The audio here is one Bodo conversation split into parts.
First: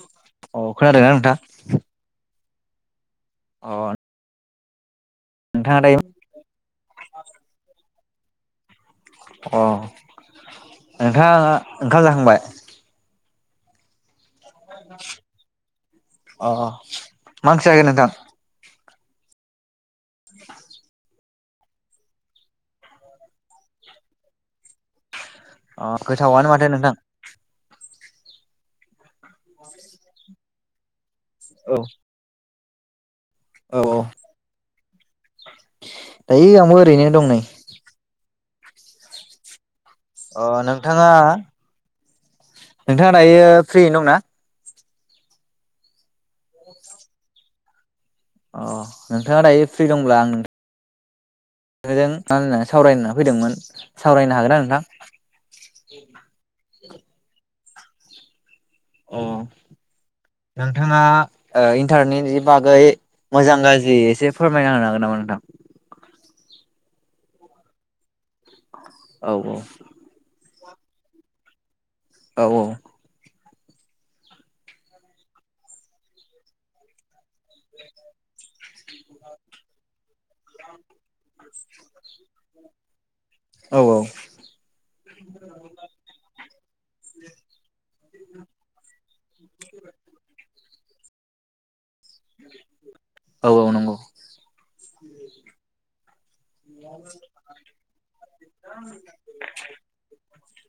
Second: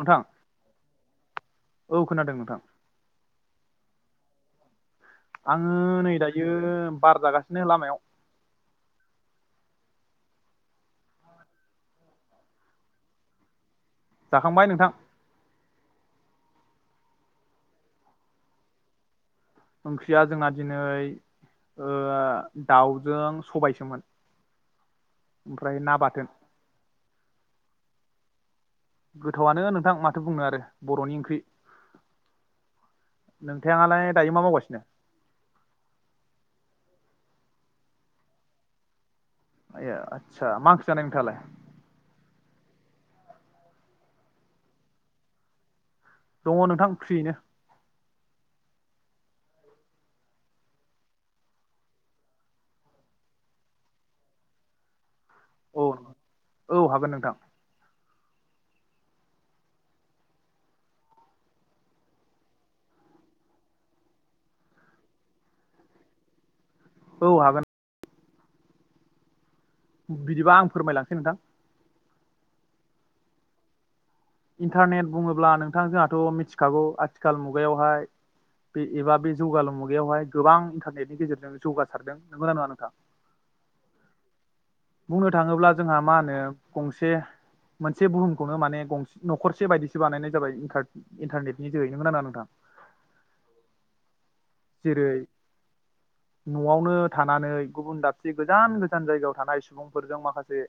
नोंथां अ खोनादोंना नोंथां। औ खोनादों नोंथां अ। आङो नै दायो बार जागासिनो लामायाव। अ नोंथाङा ओंखाम जाखांबाय? जाखांबाय नोंथां। अ मा ओंख्रि जाखो नोंथां। ओंख्रिया जोंना दिनै। ओ दाउजों सबायसोमोन। ओमफ्राय अ ना बाथोन गोथावानो माथो नोंथां। गोथावआनो नोंथां माथो बुंनो आरो। बरनि ओंख्रि। औ। औ औ नोंथाङालाय दायो मा मावगासिनो दायो आंबो ओरैनो। दं नै। ए अ आदसा मा ओंख्रि जानाय नोंथाङालाय? नोंथां दायो फ्रि दंना? दङ नोंथां फ्रियैनो। अ नोंथाङा दायो फ्रि दंब्ला आं नोंथां जों सावरायनो फैदोंमोन सावरायनो हागोन ना औ नोंथां। औ हागोन नोंथां [inaudible] अ नोंथाङा इन्टारनेटनि बागै मोजां गाज्रि एसे फोरमायना होनो हागोन नामा नोंथां। औ हागोन। औ औ। बिदिबा आं फोरमायलांसै नोंथां। औ औ। इन्टारनेट बुङोब्ला नोंथां जोंहाथ' मिथिखागौ आथिखाल मुगायावहाय बे एबा बे जौगालु मुगायावहाय गोबां इन्टारनेटनि गेजेरजों जौगासारदों। नंगौना नङा नोंथां? औ औ। बुंनो थाङोब्ला जोंहा मा होनो गंसे मोन से बुहुमखौनो माने गंसे न'खरसे बायदिसो बानायनाय जाबाय इन्टारनेटनि जोहै। नंगौना नङा नोथां? औ औ नंगौ जेरै न'आवनो थानानै गुबुन दाबसे गोजान गोजान जायगायाव थानाय सुबुंफोरजों माखासे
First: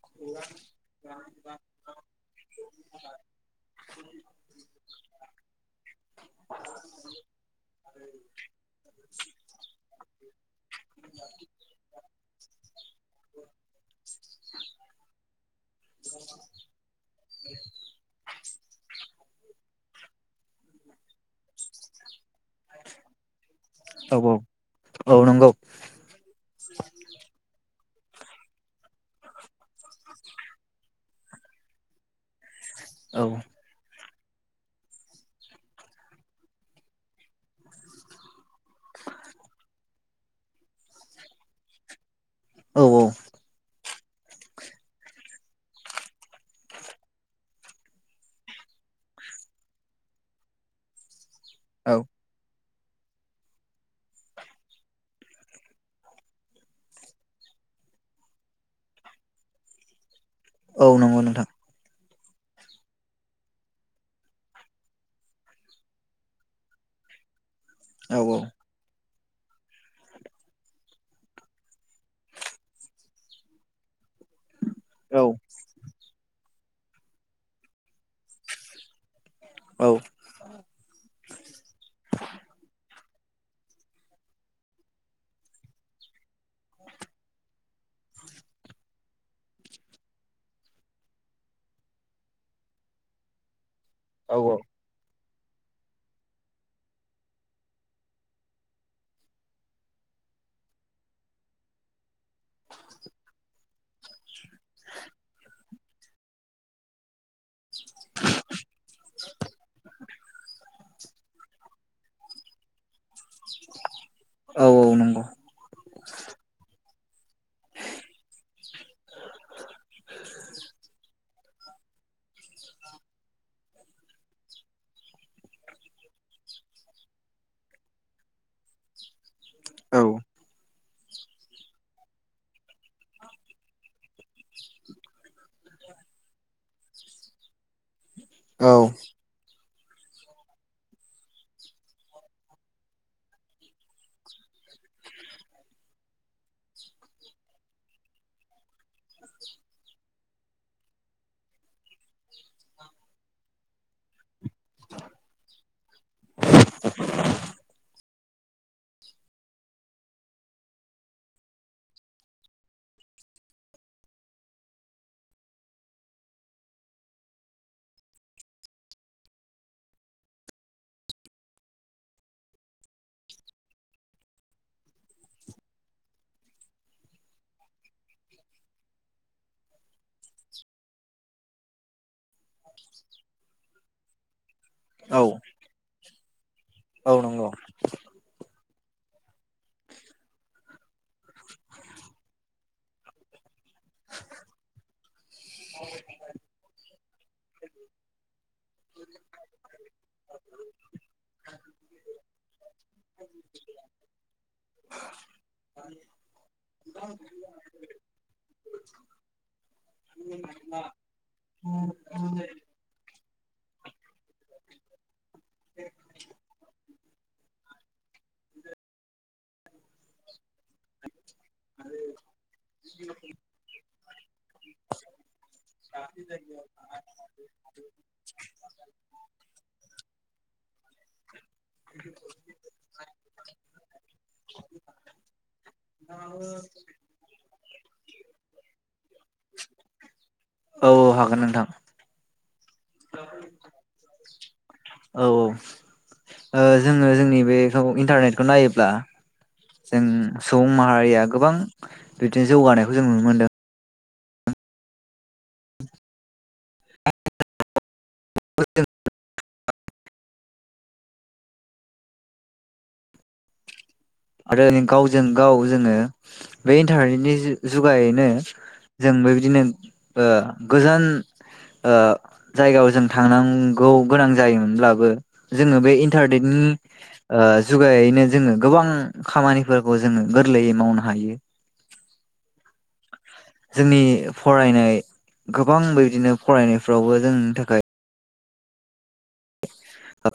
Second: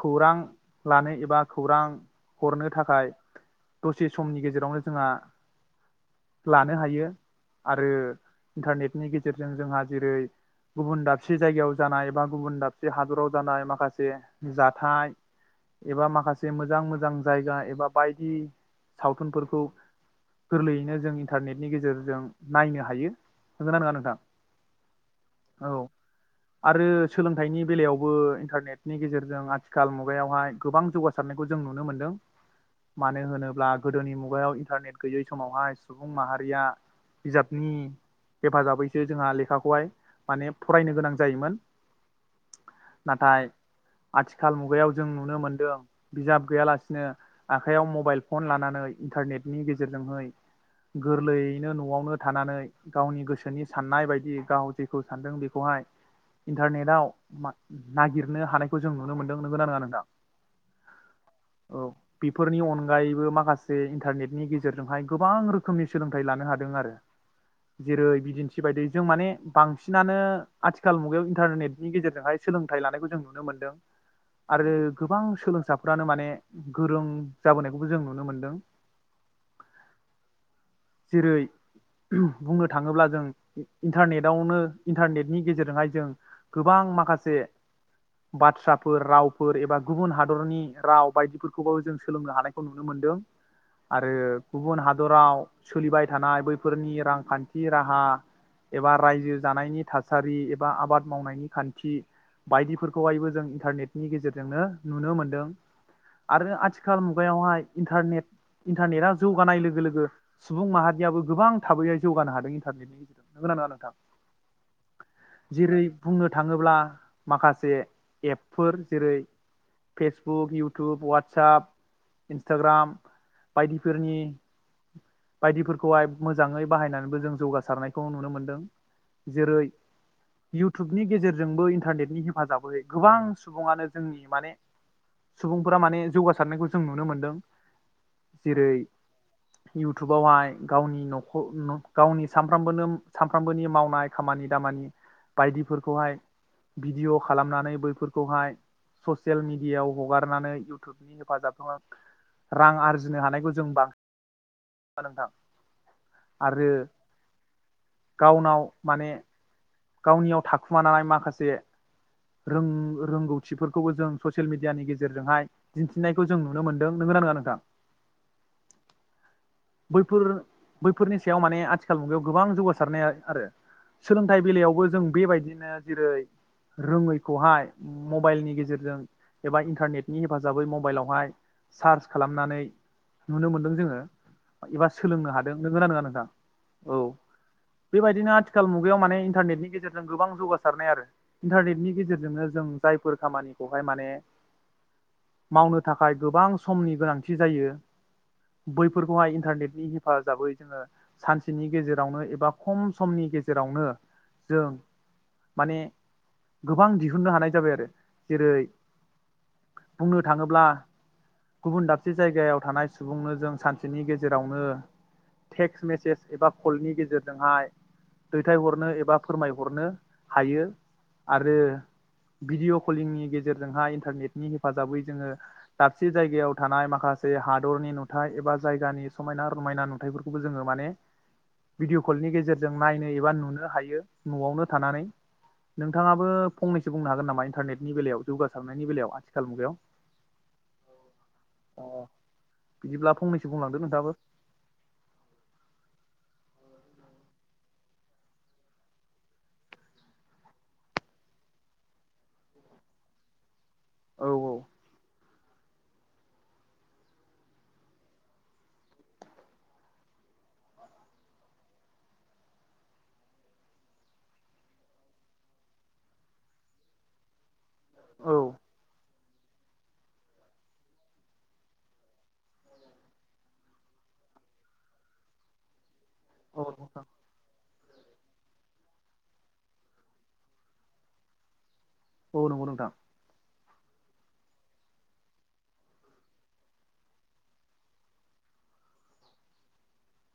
खौरां लानो एबा खौरां हरनो थाखाय दसे समनि गेजेरावनो जोंहा लानो हायो। आरो इन्टारनेटनि गेजेरजों जोंहा जेरै गुबुन दाबसे जायगायाव जानाय बा गुबुन दाबसे हादराव जानाय माखासे एबा माखासे मोजां मोजां जायगा एबा बायदि सावथुनफोरखौ गोरलैयैनो जों इन्टारनेटनि गेजेरजों नायनो हायो। नोंगोना नोङा औ नोंथां? औ नंगौ औ आरो सोलोंथाइनि बेलायाव बो इन्टारनेटनि गेजेरजों आथिखाल मुगायावहाय गोबां जौगासारनायखौ जों नुनो मोन्दों। मानो औ होनोब्ला गोदोनि मु गायाव इन्टारनेट गैयै समावहाय सुबुं माहारिया बिजाबनि हेफाजाबैसो जोंहा लेखाखौहाय माने फरायनो गोनां जायोमोन। औ औ नाथाय आथिखाल मुगायाव जों नुनो मोनदों बिजाब गैयालासिनो आखायाव मबाइल फन लानानै इन्टारनेटनि गेजेरजोंहै गोरलै बिदिनो औ न'आवनो थानानै गावनि गोसोनि साननाय बायदि गाव जेखौ सानदों बेखौहाय इन्टारनेटाव नागिरनो हानायखौ जों नुनो मोनदों। नोंगोना नोङा नोंथां? औ नंगौ नोंथां। औ बेफोरनि अनगायैबो माखासे इन्टारनेटनि गेजेरजोंहाय गोबां रोखोमनि सोलोंथाइ लानो हादों आरो। जेरै औ बिदिन्थि बायदि जों माने बांसिनानो आथिखाल मुगायाव इन्टारनेटनि गेजेरजोंहाय सोलोंथाइ लानायखौ जों नुनो मोनदों। आरो औ गोबां सोलोंसाफोरानो माने गोरों जाबोनायखौबो जों नुनो मोनदों। जेरै थाङोब्ला जों इन्टारनेटआवनो इन्टारनेटनि गेजेरजोंहाय जों गोबां माखासे बाथ्राफोर रावफोर एबा गुबुन हादरनि राव बायदिफोरखौबो जों सोलोंनो हानायखौ नुनो मोनदों। आरो औ गुबुन हादराव सोलिबाय थानाय बैफोरनि रां खान्थि राहा एबा रायजो जानायनि थासारि एबा आबाद मावनायनि खान्थि बायदिफोरखौहायबो जों इन्टारनेटनि गेजेरजोंनो नुनो मोनदों। आरो आथिखाल मुगायावहाय इन्टारनेट इन्टारनेटा जौगानाय लोगो लोगो सुबुं माहारियाबो गोबां थाबैयै जौगानो हादों इन्टारनेटनि गेजेराव नंगो ना नङा नोंथां औ नंगौ जेरै बुंनो थाङोब्ला माखासे एपफोर जेरै फेसबुक इउटुब वाटसप इन्सटाग्राम बायदिफोरनि बायदिफोरखौहाय मोजाङै बाहायनानैबो जों जौगासारनायखौ नुनो मोनदों जेरै औ इउ टुबनि गेजेरजोंबो इन्टारनेटनि हेफाजाबै गोबां सुबुङानो जोंनि माने सुबुंफोरा माने जौगासारनायखौ जों नुनो मोनदों औ जेरै इउटुबावहाय गावनि नख गावनि सानफ्रामबो सानफ्रामबोनि मावनाय खामानि दामानि बायदिफोरखौहाय भिडिअ खालामनानै बैफोरखौहाय ससियेल मेडियायाव हगारनानै इउटुबनि हेफाजाबखौ रां आरजिनो हानायखौ जों बांसिना नोंथां आरो गावनाव माने गावनियाव थाखुमानाय माखासे रों रोंगौथिफोरखौबो जों ससियेल मिडियानि गेजेरजोंहाय दिन्थिनायखौ जों नुनो मोनदों नोंग नङा नोंथां बैफोर बैफोरनि सायाव माने आथिखाल मुगायाव गोबां जौगासारनाय आरो सोलोंथाइ बेलायावबो जों बेबायदिनो जेरै रोङैखौहाय मबाइलनि गेजेरजों एबा इन्टारनेटनि हेफाजाबै मबाइलावहाय सार्च खालामनानै नुनो मोनदों जोङो एबा सोलोंनो हादों नोंगोना नङा नोंथां? औ नंगौ बेबायदिनो आथिखाल मुगायाव माने इन्टारनेटनि गेजेरजों गोबां जौगासारनाय आरो इन्टारनेटनि गेजेरजोंनो जों जायफोर खामानि खौहाय माने मावनो थाखाय गोबां समनि गोनांथि थि जायो बैफोरखौहाय इन्टारनेटनि हेफाजाबै जोङो सानसेनि गेजेरावनो एबा खम समनि गेजेरावनो जों माने गोबां दिहुननो हानाय जाबाय आरो जेरै बुंनो थाङोब्ला गुबुन दाबसे जायगायाव थानाय सुबुं सुबुंनो जों सानसेनि गेजेरावनो टेक्स्ट मेसेज एबा कलनि गेजेरजोंहाय दैथायहरनो एबा फोरमायहरनो हायो। आरो भिडिअ कलिंनि गेजेरजोंहाय इन्टारनेटनि हेफाजाबै जोङो दाबसे जायगायाव थानाय माखासे हादरनि नुथाय एबा जायगानि समायना रमायना नुथायफोरखौबो जोङो माने भिडिअ कलनि गेजेरजों नायनो एबा नुनो हायो नआवनो थानानै नोंथाङाबो फंनैसो बुंनो हागोन नामा इन्टारनेटनि बेलायाव जौगासारनायनि बेलायाव आथिखाल औ हागोन नोंथां मुगायाव बिदिब्ला फंनसो बुंलांदों नोंथाङाबो औ औ जोङो जोंनि बेखौ इन्टारनेटखौ नायोब्ला जों सुबुं माहारिया गोबां बिदिनो जौगानायखौ जों नुनो मोनदों औ औ [unintelligible] आरो गावजों गाव जोङो बे इन्टारनेटनि जुगायैनो औ जों बेबायदिनो ओ गोजान ओ जायगायाव जों थांनांगौ गोनां जायोमोनब्लाबो जोङो बे तारनेदनि औ नोंथां ओ जुगायैनो जोङो गोबां खामानिफोरखौ जोङो गोरलैयै मावनो हायो। औ नंगौ नोंथां। जोंनि फरायनाय गोबां बिदिनो फरायनायफ्रावबो जोंनि थाखाय [unintelligible]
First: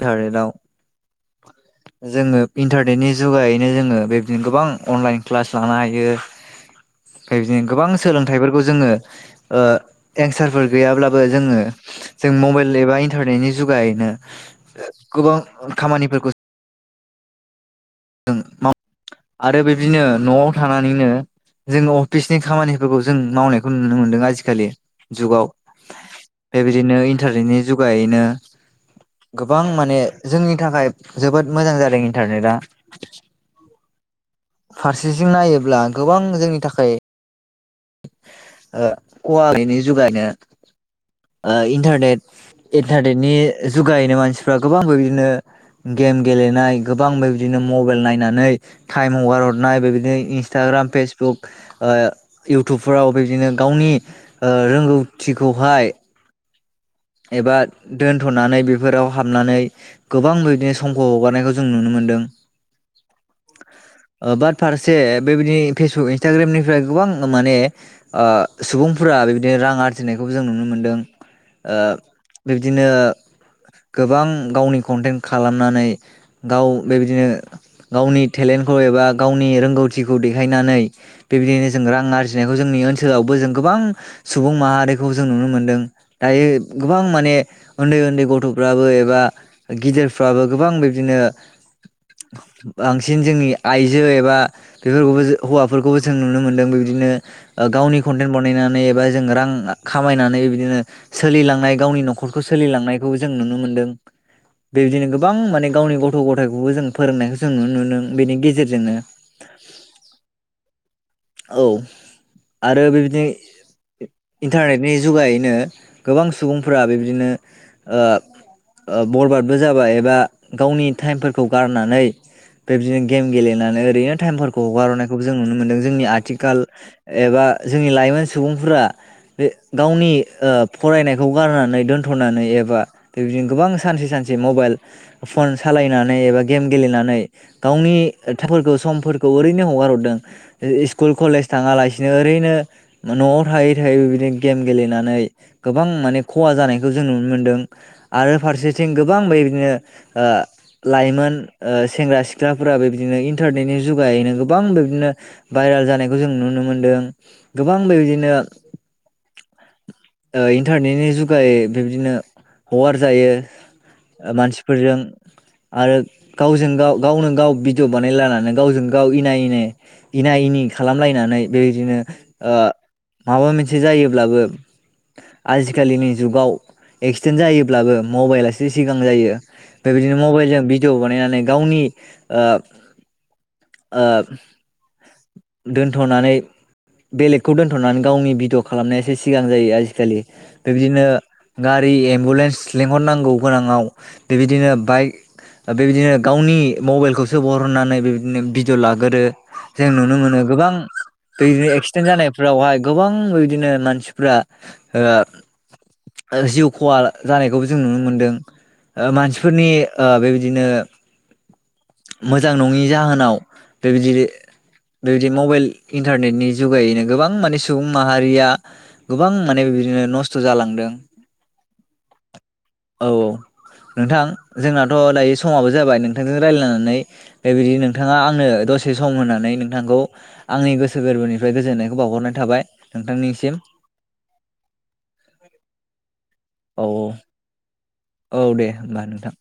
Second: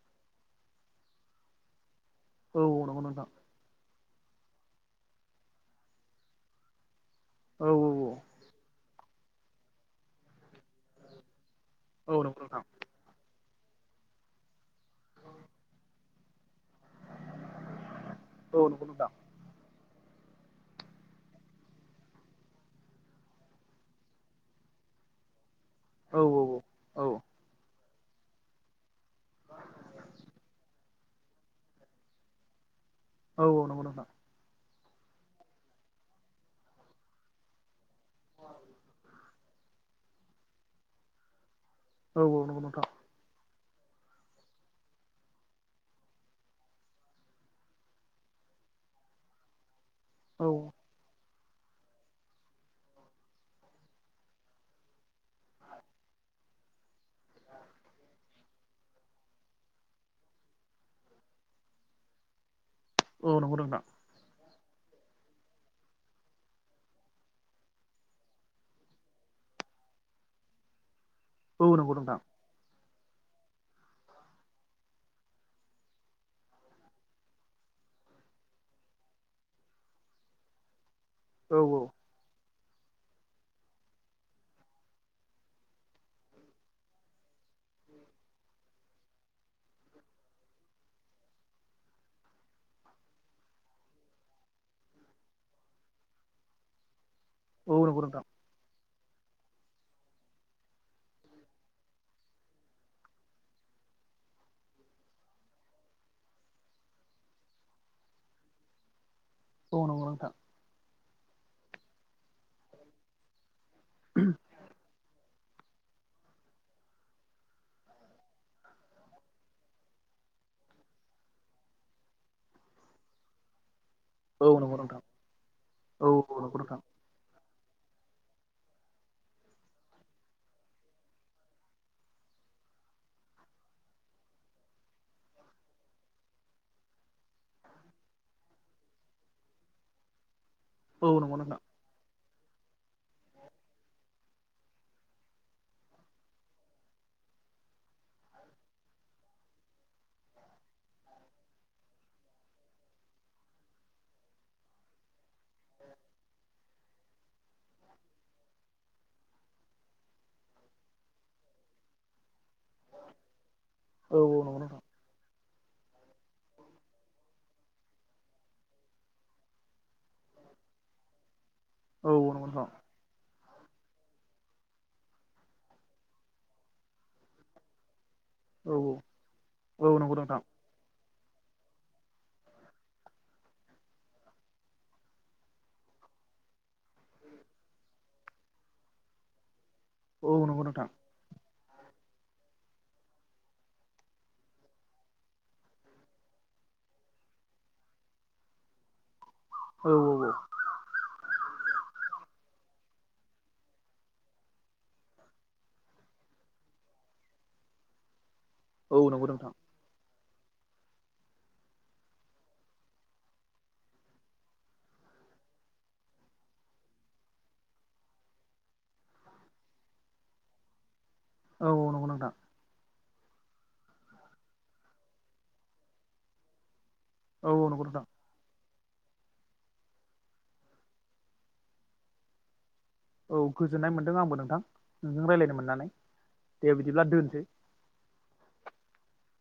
जोङो औ औ नंगौ इन्टारनेटनि नोंथां जुगायैनो जोङो बे बि गोबां अनलाइन क्लास लानो हायो। ओमफ्राय बिदिनो औ गोबां सोलोंथाइफोर जोङो ओ एंसार फोर गैयाब्लाबो जोङो औ जों नंगौ नोंथां मबाइल एबा इन्टारनेनि जुगायनो गोबां खामानिफोरखौ औ नंगौ नोंथां [unintelligible] आरो बे बिदिनो न'आव थानानैनो जोङो अफिसनि खामानिफोरखौ जों मावनायखौ नुनो मोनदों आजिखालि जुगाव। औ औ बेबायदिनो औ इन्टारनेटनि जुगायैनो गोबां माने जोंनि थाखाय जोबोद मोजां जादों इन्टारनेटआ। औ औ नंगौ नोंथां। फारसेथिं नायोब्ला गोबां जोंनि थाखाय ओ कवारिनि जुगानो ओ इन्टारनेट औ नंगौ नोंथां इन्टारनेटनि जुगायैनो मानसि मानसिफ्रा गोबांबो बिदिनो गेम गेलेनाय गोबांबो बिदिनो मबाइल नायनानै टाइम हगार हरनाय बेबादि नों औ इन्सटाग्राम पेज जख ओ इउटुबफोराव बेदिनो गावनि रोंगौथिखौहाय एबा दोनथ'नानै बेफोराव हाबनानै गोबां बिदिनो समखौ हगारनायखौ जों नुनो मोनदों। औ नंगौ नोंथां आबाद फारसे बेबायदि फेसबुक इन्सटाग्रामनिफ्राय गोबां माने ओ सुबुंफोरा बेदिनो रां आरजिनायखौ जों नुनो मोनदों। औ ओ नंगौ नोंथां बिब्दिनो गोबां गावनि कन्टेन्ट खालामनानै गाव बेबायदिनो गावनि टेलेन्टखौ एबा गावनि रोंगौथिखौ देखायनानै बेबायदिनो जों औ रां आरजिनाय जोंनि ओनसोलावबो जों गोबां सुबुं माहारिखौ जों नुनो मोनदों। दायो गोबां माने उन्दै उन्दै गथ'फ्राबो एबा गिदिरफ्राबो गोबां बिब्दिनो बांसिन जोंनि आइजो एबा बेफोरखौबो हौवाफोरखौबो जों नुनो मोनदों बिब्दिनो। औ गावनि नंगौ नोंथां कन्टेन्ट बनायनानै एबा जोङो रां खामायनानै बिदिनो सोलिलांनाय गावनि न'खरखौ सोलिलांनायखौ जों नुनो मोनदों बेबायदिनो गोबां माने गावनि गथ' गथायखौबो जों फोरोंनायखौ जों नुनो मोनदों बेनि गेजेरजोंनो। औ नंगौ नोंथां। औ आरो बेबादि इन्टारनेट बे जुगायैनो गोबां सुबुंफोरा बिबदिनो ओं बरबादबो जाबाय एबा गावनि टाइमफोरखौ गारनानै बेबदिनो गेम गेलेनानै ओरैनो औ टाइमखौ नंगौ नोंथां बारहोनायखौबो जों नुनो मोनदों। औ नंगौ आथिखाल नोंथां एबा जोंनि लाइ लाइमोन सुबुंफोरा बे गावनि ओं फरायनायखौ गारनानै दोनथ'नानै एबा बेबायदिनो गोबां सानसे सानसे मबाइल फन सालायनानै एबा गेम गेलेनानै गावनिफोरखौ समफोरखौ ओरैनो हगार हरदों। औ स्कुल नंगौ कलेज नोंथां थाङालासिनो ओरैनो न'आव थायै थायै बेदिनो गेम गेलेनानै गोबां माने खहा जानायखौ जों नुनो मोनदों आरो फारसेथिं गोबां बेदिनो ओं लाइमोन ओं सेंग्रा सिख्लाफोरा बेबायदिनो इन्टारनेटनि जुगायैनो गोबां बेबदिनो भाइरेल जानायखौ जों नुनो मोनदों गोबां बेबायदिनो ओं इन्टारनेटनि जुगायै बिबदिनो हगार जायो औ ओं नंगौ नोंथां मानसिफोरजों आरो गावजों गाव गावनो गाव भिडिअ' बानायलानानै गावजों गाव इना इनि इना एनि खालामलायनानै बेबायदिनो औ औ नंगौ नोंथां ओं माबा मोनसे जायोब्लाबो- आजिखालिनि जुगाव एक्सिडेन्ट जायोब्लाबो मबाइलासो औ सिगां जायो औ बेबायदिनो नंगौ नोंथां मबाइल जों भिडिअ' बानायनानै गावनि ओं ओं दोनथ'नानै बेलेगखौ दोनथ'नानै गावनि भिडिअ खालामनायासो सिगां जायो आरो आजि खालि औ नंगौ नोंथां बेबायदिनो गारि एम्बुलेन्स लिंहरनांगौ गोनाङाव बेबायदिनो बाइक बेबायदिनो गावनि मबाइलखौसो बरनानै बेबायदिनो भिडिय' लागोरो। जों औ नुनो मोनो गोबां दै एक्सिडेन्ट जानायफोरावहाय गोबां बिदिनो मानसिफ्रा ओं ओं जिउ खहा जानायखौबो जों नुनो मोनदों। औ ओं नंगौ नोंथां मानसिफोरनि ओं बेबायदिनो बिदिनो मोजां नङि जाहोनाव बेबायदि बेबायदि मबाइल इन्टारनेटनि जुगायैनो गोबां माने सुबुं माहारिया गोबां माने बेबायदिनो नस्थ' जालांदों। औ औ नंगौ नोंथां औ औ नोंथां जोंनाथ' दायो समाबो जाबाय नोंथांजों रायज्लायनां नै औ बेबायदि नंगौ नोंथां नोंथाङा आंनो दसे सम होनानै नोंथांखौ आंनि गोसो गोरबोनिफ्राय गोजोननायखौ बावहरनाय थाबाय। औ नोंथांनिसिम गोजोननाय मोनदों आंबो नोंथां नोंजों रायज्लायनो मोननानै दे औ बिदिब्ला दोनसै। औ दे होमबा नोंथां